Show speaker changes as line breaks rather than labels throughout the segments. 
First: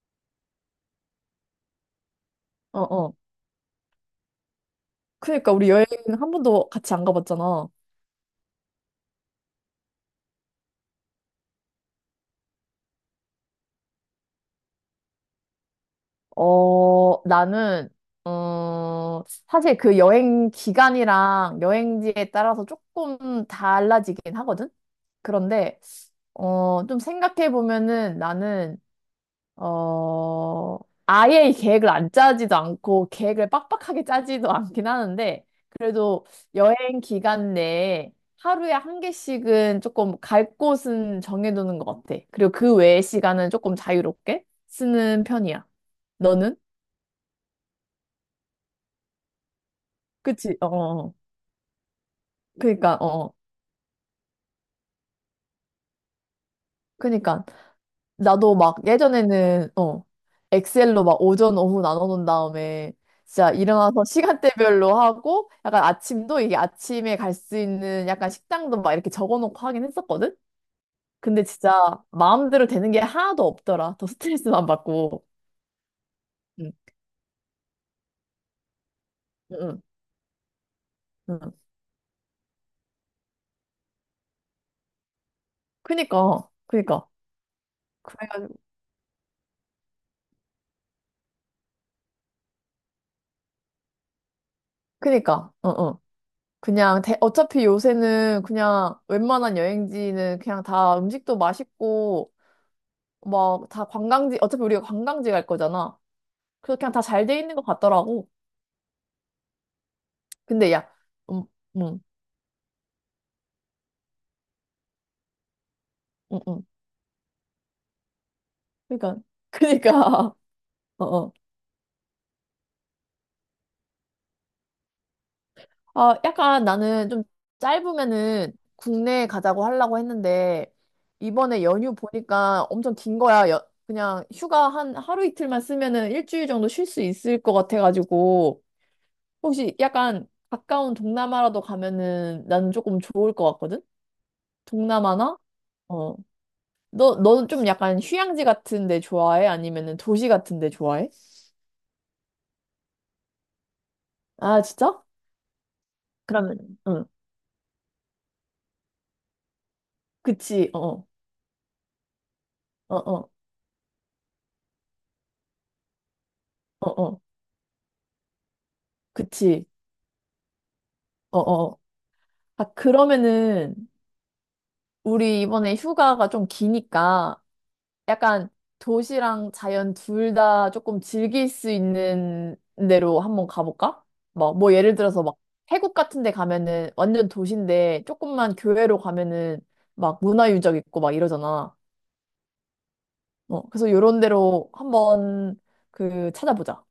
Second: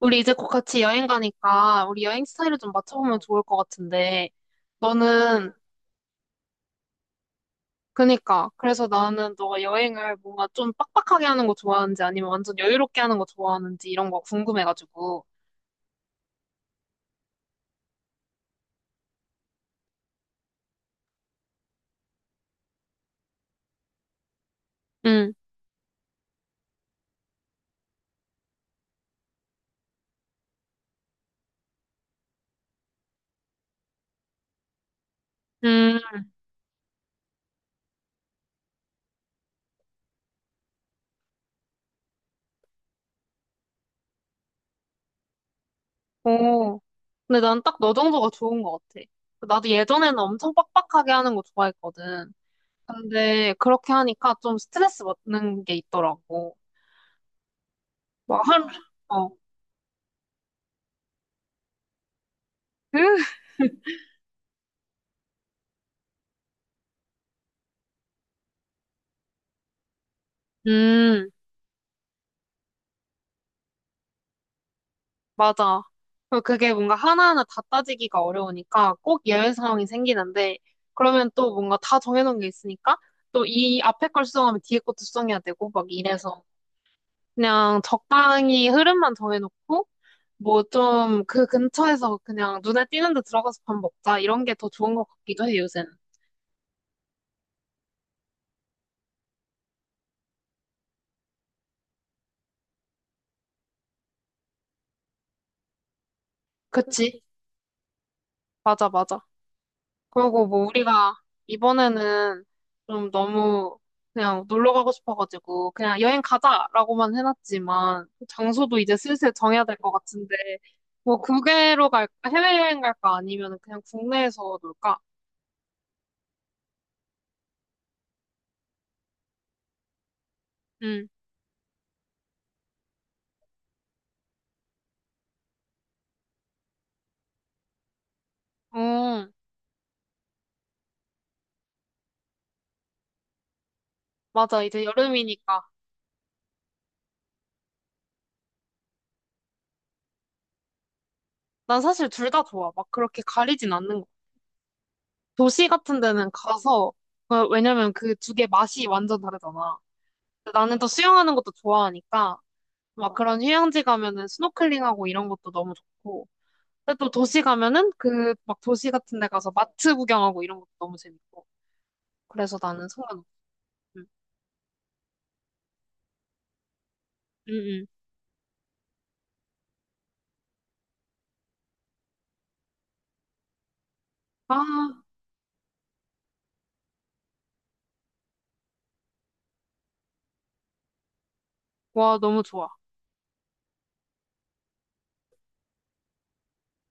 우리 이제 곧 같이 여행 가니까 우리 여행 스타일을 좀
어, 어.
맞춰보면 좋을 것 같은데 너는?
그러니까 우리 여행 한 번도 같이 안 가봤잖아.
그니까 그래서 나는 너가 여행을 뭔가 좀 빡빡하게 하는 거 좋아하는지 아니면 완전 여유롭게 하는 거 좋아하는지 이런 거 궁금해가지고.
어, 나는, 어, 사실 그 여행 기간이랑 여행지에 따라서 조금 달라지긴 하거든?
응,
그런데, 좀 생각해 보면은 나는 어, 아예 이 계획을 안 짜지도 않고 계획을 빡빡하게 짜지도 않긴 하는데
음,
그래도 여행 기간 내에 하루에 한 개씩은 조금 갈 곳은 정해두는 것 같아. 그리고 그 외의 시간은 조금 자유롭게 쓰는 편이야. 너는?
오. 근데 난 딱 너 정도가 좋은 것 같아. 나도 예전에는 엄청
그치? 어,
빡빡하게
어.
하는 거 좋아했거든.
그니까, 어.
근데 그렇게 하니까 좀 스트레스 받는 게 있더라고.
그니까.
막
나도
하루,
막
어.
예전에는 엑셀로 막 오전 오후 나눠놓은 다음에 진짜 일어나서 시간대별로 하고 약간 아침도 이게 아침에 갈 수 있는 약간 식당도 막 이렇게 적어놓고 하긴 했었거든.
음.
근데 진짜 마음대로 되는 게 하나도 없더라. 더 스트레스만 받고.
맞아. 그리고 그게
응,
뭔가 하나하나 다 따지기가 어려우니까 꼭 예외
응, 응.
상황이 생기는데, 그러면
응.
또 뭔가 다 정해놓은 게 있으니까, 또 이 앞에 걸 수정하면 뒤에 것도 수정해야 되고, 막 이래서.
그니까, 그니까.
그냥
그래가지고,
적당히 흐름만 정해놓고, 뭐 좀 그 근처에서 그냥 눈에 띄는 데 들어가서 밥 먹자, 이런 게 더 좋은 것 같기도
그니까,
해,
응,
요새는.
응. 그냥 어차피 요새는 그냥 웬만한 여행지는 그냥 다 음식도 맛있고 막 다 관광지, 어차피 우리가 관광지 갈 거잖아. 그래서 그냥 다
그치?
잘 돼 있는 것 같더라고.
맞아, 맞아. 그리고 뭐
근데 야,
우리가
음, 음,
이번에는 좀 너무 그냥 놀러 가고 싶어가지고 그냥 여행
음, 음.
가자라고만 해놨지만 그 장소도 이제
그니까,
슬슬 정해야 될 것 같은데
그니까, 어,
뭐
어.
국외로 갈까, 해외여행 갈까, 아니면 그냥 국내에서 놀까?
아, 약간 나는 좀 짧으면은 국내에 가자고 하려고 했는데,
응.
이번에 연휴 보니까 엄청 긴 거야. 그냥 휴가 한 하루 이틀만 쓰면은 일주일 정도 쉴 수 있을 것 같아가지고,
음,
혹시 약간 가까운 동남아라도 가면은 나는 조금 좋을 것 같거든?
맞아. 이제
동남아나?
여름이니까.
어. 너, 너는 좀 약간 휴양지 같은 데 좋아해? 아니면은 도시 같은 데 좋아해?
난 사실 둘 다 좋아. 막 그렇게 가리진 않는 거.
아, 진짜?
도시 같은 데는
그러면,
가서,
응.
어, 왜냐면 그 두 개 맛이 완전 다르잖아. 근데
그치,
나는 또
어, 어,
수영하는 것도 좋아하니까
어,
막
어,
그런 휴양지 가면은 스노클링하고 이런 것도 너무 좋고.
어,
근데 또
어.
도시 가면은 그 막 도시 같은 데 가서
그치,
마트 구경하고 이런 것도 너무
어,
재밌고.
어.
그래서
아,
나는 상관없어.
그러면은,
응,
우리 이번에 휴가가 좀 기니까,
응. 응.
약간 도시랑 자연 둘 다 조금 즐길 수 있는 데로 한번 가볼까? 뭐,
아,
뭐 예를 들어서 막, 태국 같은 데 가면은 완전 도시인데, 조금만 교외로 가면은 막 문화유적 있고 막 이러잖아.
와, 너무 좋아.
그래서 요런 데로 한번 그 찾아보자.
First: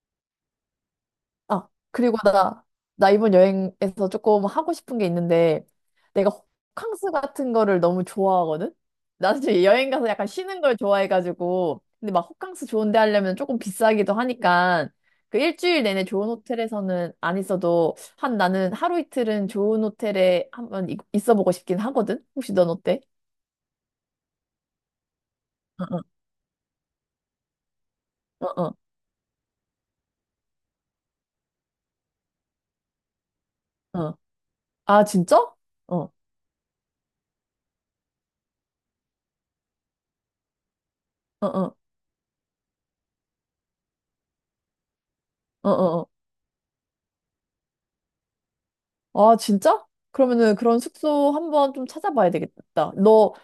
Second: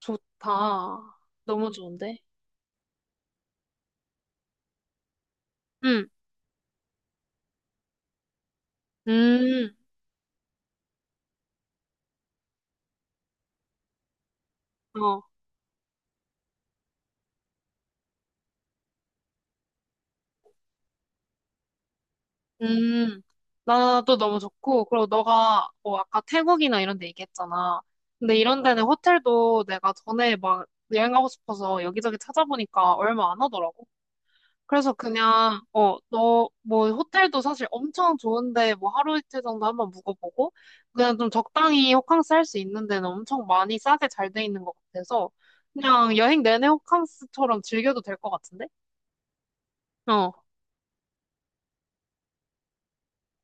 좋다.
아,
너무
그리고
좋은데?
나, 이번 여행에서 조금 하고 싶은 게 있는데,
응,
내가 호캉스 같은 거를 너무 좋아하거든? 나는 지금
음,
여행 가서 약간 쉬는 걸 좋아해가지고, 근데 막 호캉스 좋은 데 하려면 조금 비싸기도 하니까,
어,
그 일주일 내내 좋은 호텔에서는 안 있어도, 한 나는 하루 이틀은 좋은 호텔에 한번 있어 보고 싶긴 하거든? 혹시 넌 어때?
음. 나도 너무 좋고. 그리고 너가 뭐
어,
아까 태국이나 이런 데 얘기했잖아. 근데
어,
이런
어,
데는 호텔도 내가 전에 막 여행 가고 싶어서 여기저기 찾아보니까 얼마 안 하더라고.
어. 어.
그래서
아, 진짜?
그냥, 어,
어, 어,
너, 뭐, 호텔도 사실 엄청 좋은데, 뭐, 하루 이틀 정도 한번 묵어보고, 그냥 좀
어, 어,
적당히 호캉스 할 수 있는 데는 엄청 많이 싸게 잘 돼 있는 것 같아서,
어. 어.
그냥 여행 내내 호캉스처럼 즐겨도 될 것 같은데?
아, 진짜?
어,
그러면은 그런 숙소 한번 좀 찾아봐야 되겠다. 너,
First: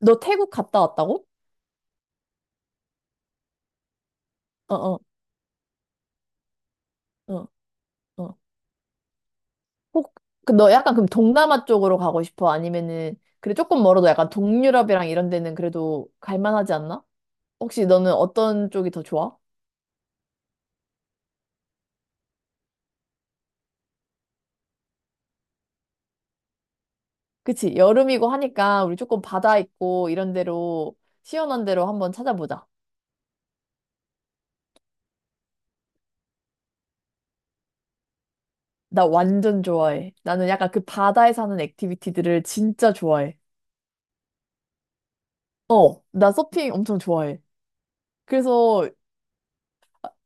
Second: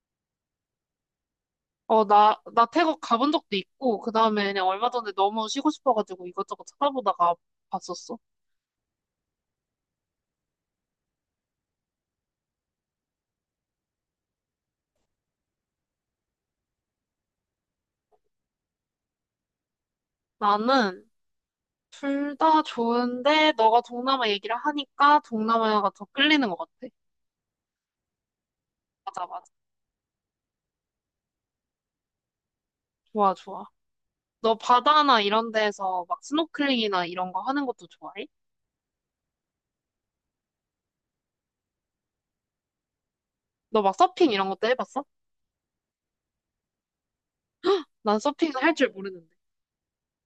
너 태국 갔다 왔다고?
어, 나 태국 가본 적도 있고, 그 다음에 그냥
어,
얼마
어,
전에 너무 쉬고 싶어가지고 이것저것 찾아보다가
어,
봤었어.
어. 혹, 그 너 약간 그럼 동남아 쪽으로 가고 싶어? 아니면은, 그래, 조금 멀어도 약간 동유럽이랑 이런 데는 그래도 갈만하지 않나? 혹시 너는 어떤 쪽이 더 좋아?
나는 둘 다 좋은데, 너가 동남아 얘기를 하니까 동남아가 더 끌리는 것 같아.
그치, 여름이고 하니까 우리 조금
맞아, 맞아.
바다 있고 이런 데로, 시원한 데로 한번 찾아보자.
좋아, 좋아. 너 바다나 이런 데서 막 스노클링이나 이런 거 하는 것도 좋아해?
나 완전 좋아해. 나는 약간 그 바다에 사는 액티비티들을 진짜 좋아해.
너 막 서핑 이런 것도 해봤어?
어, 나 서핑 엄청 좋아해.
난 서핑을 할 줄
그래서
모르는데.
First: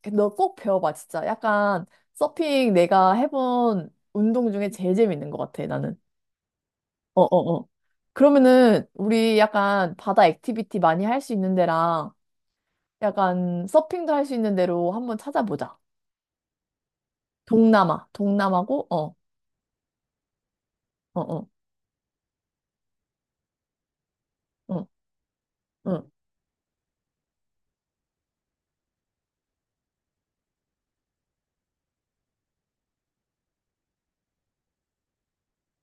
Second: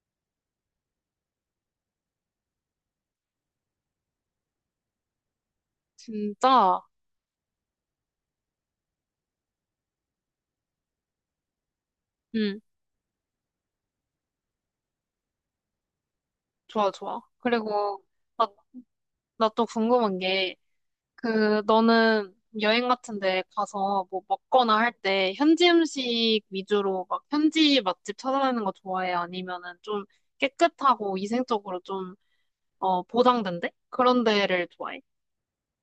그 너꼭 배워봐, 진짜. 약간 서핑 내가 해본 운동 중에 제일 재밌는 것 같아, 나는.
진짜?
어, 어, 어. 그러면은 우리 약간 바다 액티비티 많이 할 수 있는 데랑
응,
약간 서핑도 할 수 있는 데로 한번 찾아보자.
좋아, 좋아. 그리고
동남아,
나,
동남아고, 어,
나 또 궁금한 게,
어, 어,
그, 너는 여행 같은 데 가서 뭐 먹거나
어,
할 때 현지
어.
음식 위주로 막 현지 맛집 찾아다니는 거 좋아해? 아니면은 좀 깨끗하고 위생적으로 좀, 어, 보장된대? 그런 데를 좋아해?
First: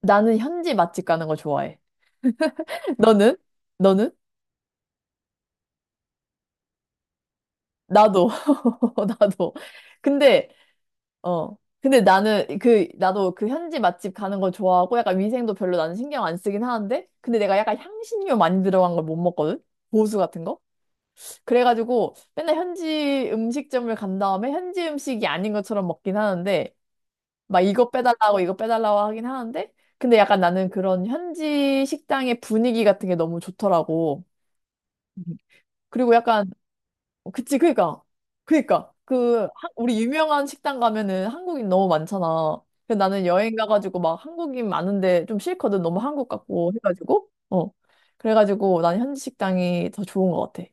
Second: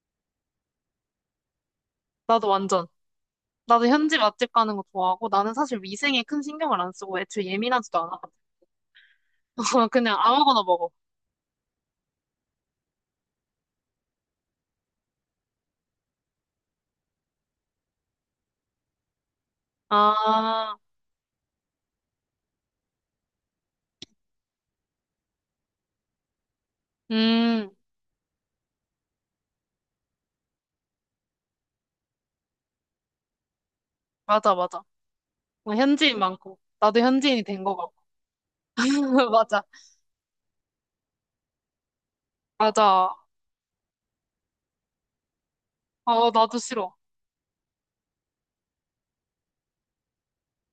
나는 현지 맛집 가는 거 좋아해.
나도 완전.
너는?
나도
너는?
현지 맛집 가는 거 좋아하고 나는 사실 위생에 큰 신경을 안 쓰고 애초에 예민하지도 않아.
나도, 나도.
그냥
근데
아무거나 먹어.
어. 근데 나는 그 나도 그 현지 맛집 가는 거 좋아하고 약간 위생도 별로 나는 신경 안 쓰긴 하는데 근데 내가 약간 향신료 많이 들어간 걸 못 먹거든. 고수 같은 거.
아,
그래가지고 맨날 현지 음식점을 간 다음에 현지 음식이 아닌 것처럼 먹긴 하는데 막
음,
이거 빼달라고 이거 빼달라고 하긴 하는데 근데 약간 나는 그런 현지 식당의 분위기 같은 게 너무 좋더라고.
맞아, 맞아. 어,
그리고
현지인
약간
많고. 나도
어,
현지인이
그치,
된 거 같고.
그니까. 그니까. 그,
맞아,
우리 유명한 식당 가면은 한국인 너무 많잖아. 그래서
맞아.
나는 여행 가가지고 막 한국인 많은데 좀 싫거든. 너무 한국
어, 나도
같고
싫어.
해가지고. 어. 그래가지고 난 현지 식당이 더 좋은 것 같아.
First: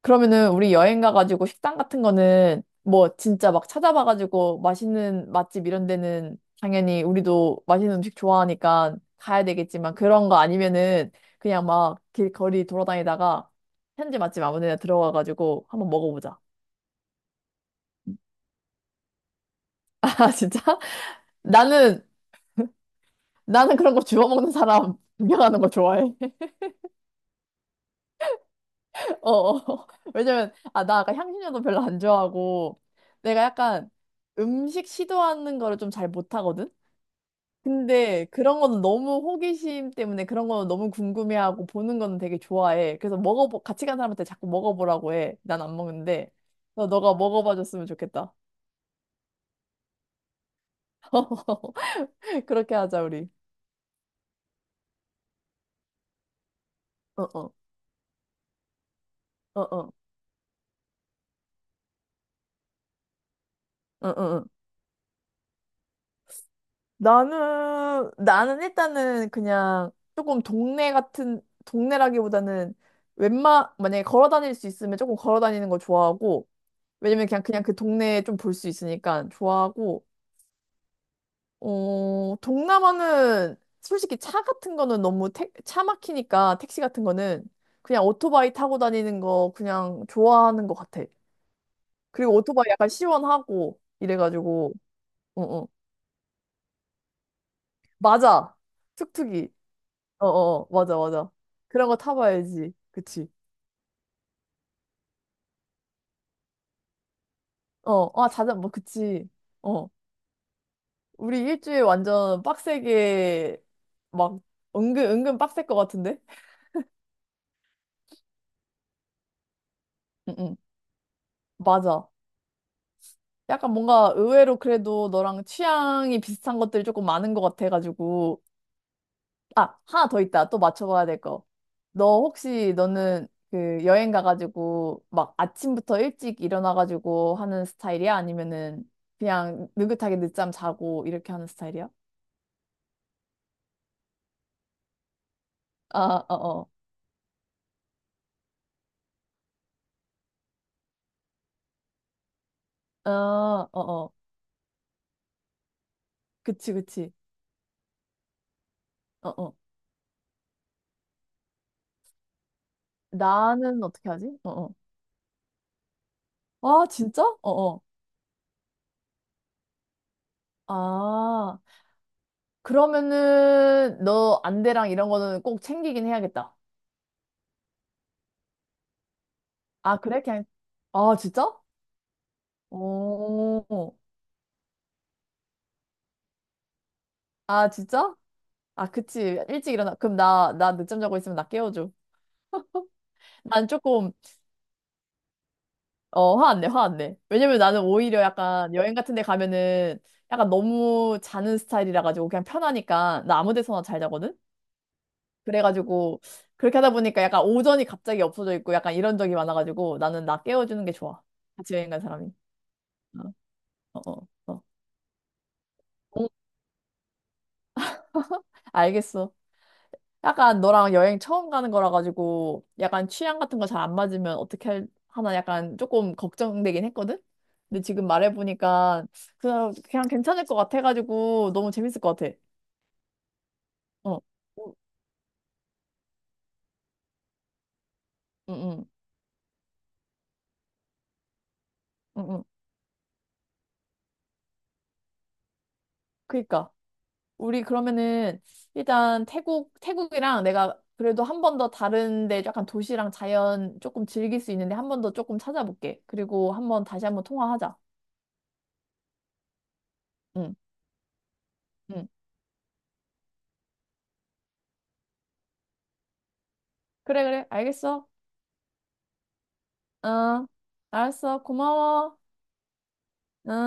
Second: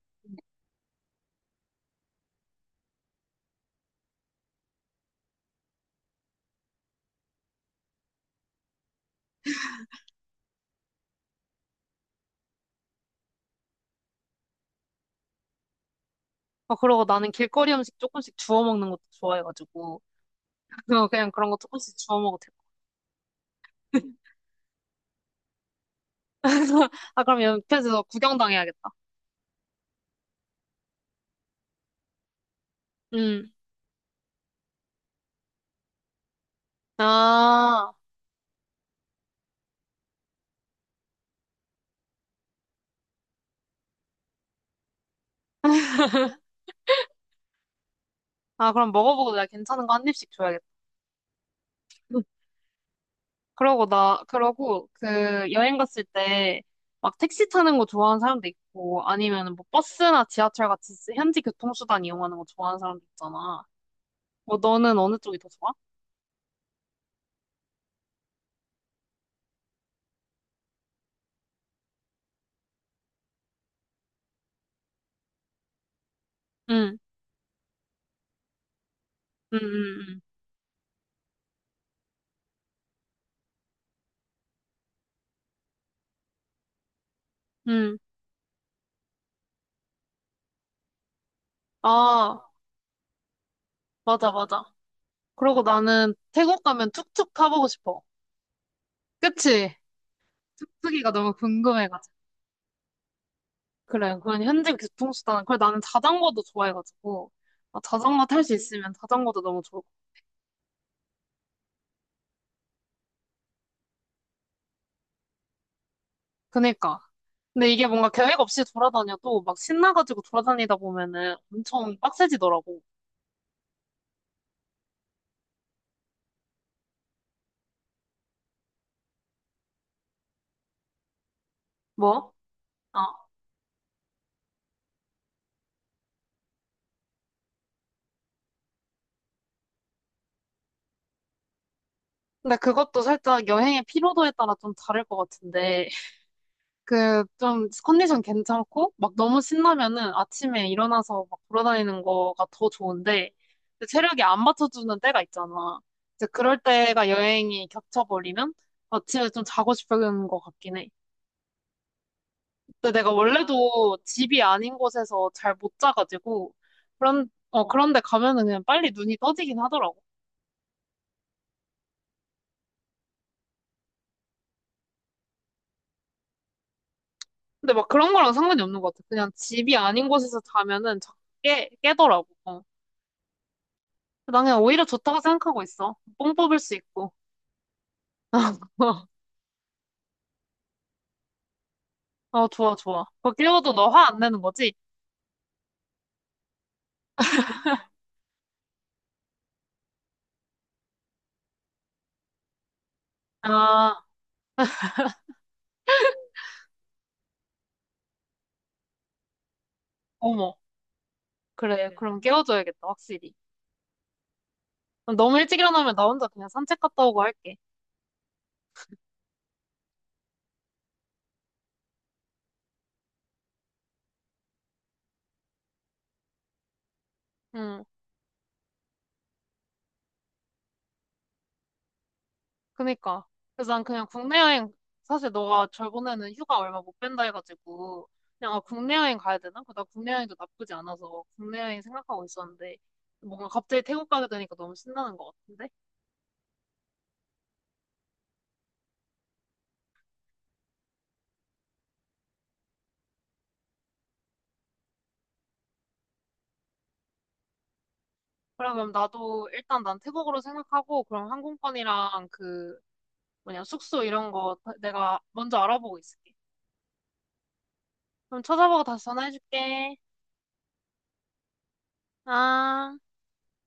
그러면은 우리 여행 가가지고 식당 같은 거는 뭐 진짜 막 찾아봐가지고 맛있는 맛집 이런 데는 당연히 우리도 맛있는 음식 좋아하니까 가야 되겠지만 그런 거 아니면은 그냥 막 길거리 돌아다니다가 현지 맛집 아무 데나 들어가가지고 한번 먹어보자.
아, 그러고 나는 길거리 음식 조금씩 주워 먹는 것도 좋아해가지고.
아, 진짜?
그냥 그런 거 조금씩
나는,
주워 먹어도
나는 그런 거
돼.
주워 먹는 사람 구경하는 거 좋아해.
아, 그럼 옆에서 구경당해야겠다.
어, 어. 왜냐면, 아, 나 아까 향신료도 별로 안 좋아하고 내가
음.
약간 음식 시도하는 거를 좀 잘 못하거든?
아,
근데 그런 거는 너무 호기심 때문에 그런 거는 너무 궁금해하고 보는 거는 되게 좋아해. 그래서 같이 간 사람한테 자꾸 먹어보라고 해. 난 안 먹는데. 너가 먹어봐 줬으면 좋겠다.
아, 그럼 먹어보고 내가 괜찮은 거 한 입씩 줘야겠다.
그렇게 하자, 우리.
그러고 나, 그러고 그 여행 갔을 때 막
어,
택시
어,
타는 거 좋아하는 사람도 있고 아니면
어,
뭐
어,
버스나 지하철 같이 현지 교통수단 이용하는 거 좋아하는 사람도 있잖아.
어, 어. 어.
뭐 너는 어느 쪽이 더 좋아?
나는 일단은 그냥 조금 동네 같은, 동네라기보다는 웬만, 만약에 걸어 다닐 수 있으면 조금 걸어 다니는 거 좋아하고,
응,
왜냐면 그냥, 그냥 그 동네에 좀 볼 수 있으니까
응,
좋아하고,
응,
어, 동남아는 솔직히 차 같은 거는 너무 차 막히니까 택시 같은 거는
응. 응.
그냥 오토바이 타고 다니는 거 그냥 좋아하는 것 같아. 그리고
아,
오토바이 약간 시원하고
맞아, 맞아.
이래가지고, 어,
그러고
어.
나는 태국 가면 툭툭 타보고 싶어.
맞아. 툭툭이.
그치?
어, 어, 어. 맞아,
툭툭이가
맞아.
너무
그런 거
궁금해가지고.
타봐야지. 그치.
그래, 그건 현지 교통수단은. 그래, 나는 자전거도 좋아해가지고. 아,
어,
자전거
아,
탈 수
뭐,
있으면
그치.
자전거도 너무 좋을.
어. 우리 일주일 완전 빡세게 막 은근, 은근 빡셀 것 같은데?
아 그니까. 근데 이게 뭔가 계획 없이 돌아다녀도 막 신나가지고
응, 응.
돌아다니다 보면은 엄청
맞아.
빡세지더라고.
약간 뭔가 의외로 그래도 너랑 취향이 비슷한 것들이 조금 많은 것 같아가지고. 아, 하나 더 있다. 또 맞춰봐야 될 거. 너
뭐?
혹시
아,
너는 그 여행 가가지고 막 아침부터 일찍 일어나가지고 하는 스타일이야? 아니면은 그냥 느긋하게 늦잠 자고 이렇게 하는 스타일이야?
근데 그것도 살짝 여행의 피로도에 따라 좀 다를 것 같은데,
아, 어, 어.
그, 좀, 컨디션 괜찮고, 막 너무 신나면은 아침에 일어나서 막 돌아다니는 거가 더
아,
좋은데,
어,
근데
어.
체력이 안 받쳐주는 때가 있잖아. 이제 그럴
그치,
때가
그치.
여행이 겹쳐버리면 아침에
어,
좀
어.
자고 싶은 것 같긴 해. 근데 내가
나는
원래도
어떻게 하지?
집이
어, 어.
아닌 곳에서 잘 못 자가지고
아, 진짜?
그런
어,
어
어.
그런데 가면은 그냥 빨리 눈이 떠지긴 하더라고.
아. 그러면은 너 안대랑 이런 거는 꼭 챙기긴 해야겠다.
근데 막 그런 거랑 상관이 없는 것 같아. 그냥 집이
아,
아닌
그래?
곳에서
그냥
자면은 자-
아, 진짜?
깨 깨더라고. 어.
오.
난 그냥 오히려 좋다고 생각하고 있어. 뽕 뽑을 수 있고.
아, 진짜? 아, 그치. 일찍 일어나. 그럼 나, 나 늦잠 자고 있으면 나 깨워줘.
어 좋아 좋아. 그거
난
깨워도 너 화
조금,
안 내는 거지?
어, 화 안 내, 화 안 내. 왜냐면 나는 오히려 약간 여행 같은 데 가면은 약간 너무 자는 스타일이라 가지고 그냥 편하니까 나 아무 데서나 잘
아
자거든? 그래가지고 그렇게 하다 보니까 약간 오전이 갑자기 없어져 있고 약간 이런 적이 많아가지고 나는 나
어머
깨워주는 게 좋아. 같이
그래
여행 간
그럼
사람이.
깨워줘야겠다 확실히.
어, 어, 어.
그럼 너무 일찍 일어나면 나 혼자
응,
그냥 산책 갔다 오고 할게.
알겠어. 약간 너랑 여행 처음 가는 거라 가지고 약간 취향 같은 거 잘 안 맞으면 어떻게 하나 약간 조금 걱정되긴 했거든? 근데
음.
지금 말해보니까 그냥, 그냥 괜찮을 것 같아가지고 너무 재밌을 것 같아.
그니까. 그래서 난 그냥
어.
국내 여행,
우-
사실 너가 저번에는 휴가 얼마 못 뺀다 해가지고, 그냥
응,
아,
응,
국내 여행 가야 되나? 그나 국내 여행도 나쁘지 않아서 국내 여행
응,
생각하고
응.
있었는데, 뭔가 갑자기 태국 가게 되니까 너무 신나는 것 같은데?
그니까. 우리 그러면은 일단 태국, 태국이랑 내가 그래도 한 번 더 다른데 약간 도시랑 자연 조금 즐길 수 있는데 한 번 더 조금 찾아볼게. 그리고 한번 다시 한번 통화하자.
그래, 그럼 나도 일단 난 태국으로
응,
생각하고, 그럼
응.
항공권이랑 그, 뭐냐, 숙소 이런 거 다- 내가 먼저 알아보고 있을게.
그래, 그래. 알겠어.
그럼 찾아보고 다시 전화해줄게.
어, 알았어. 고마워.
아.
어.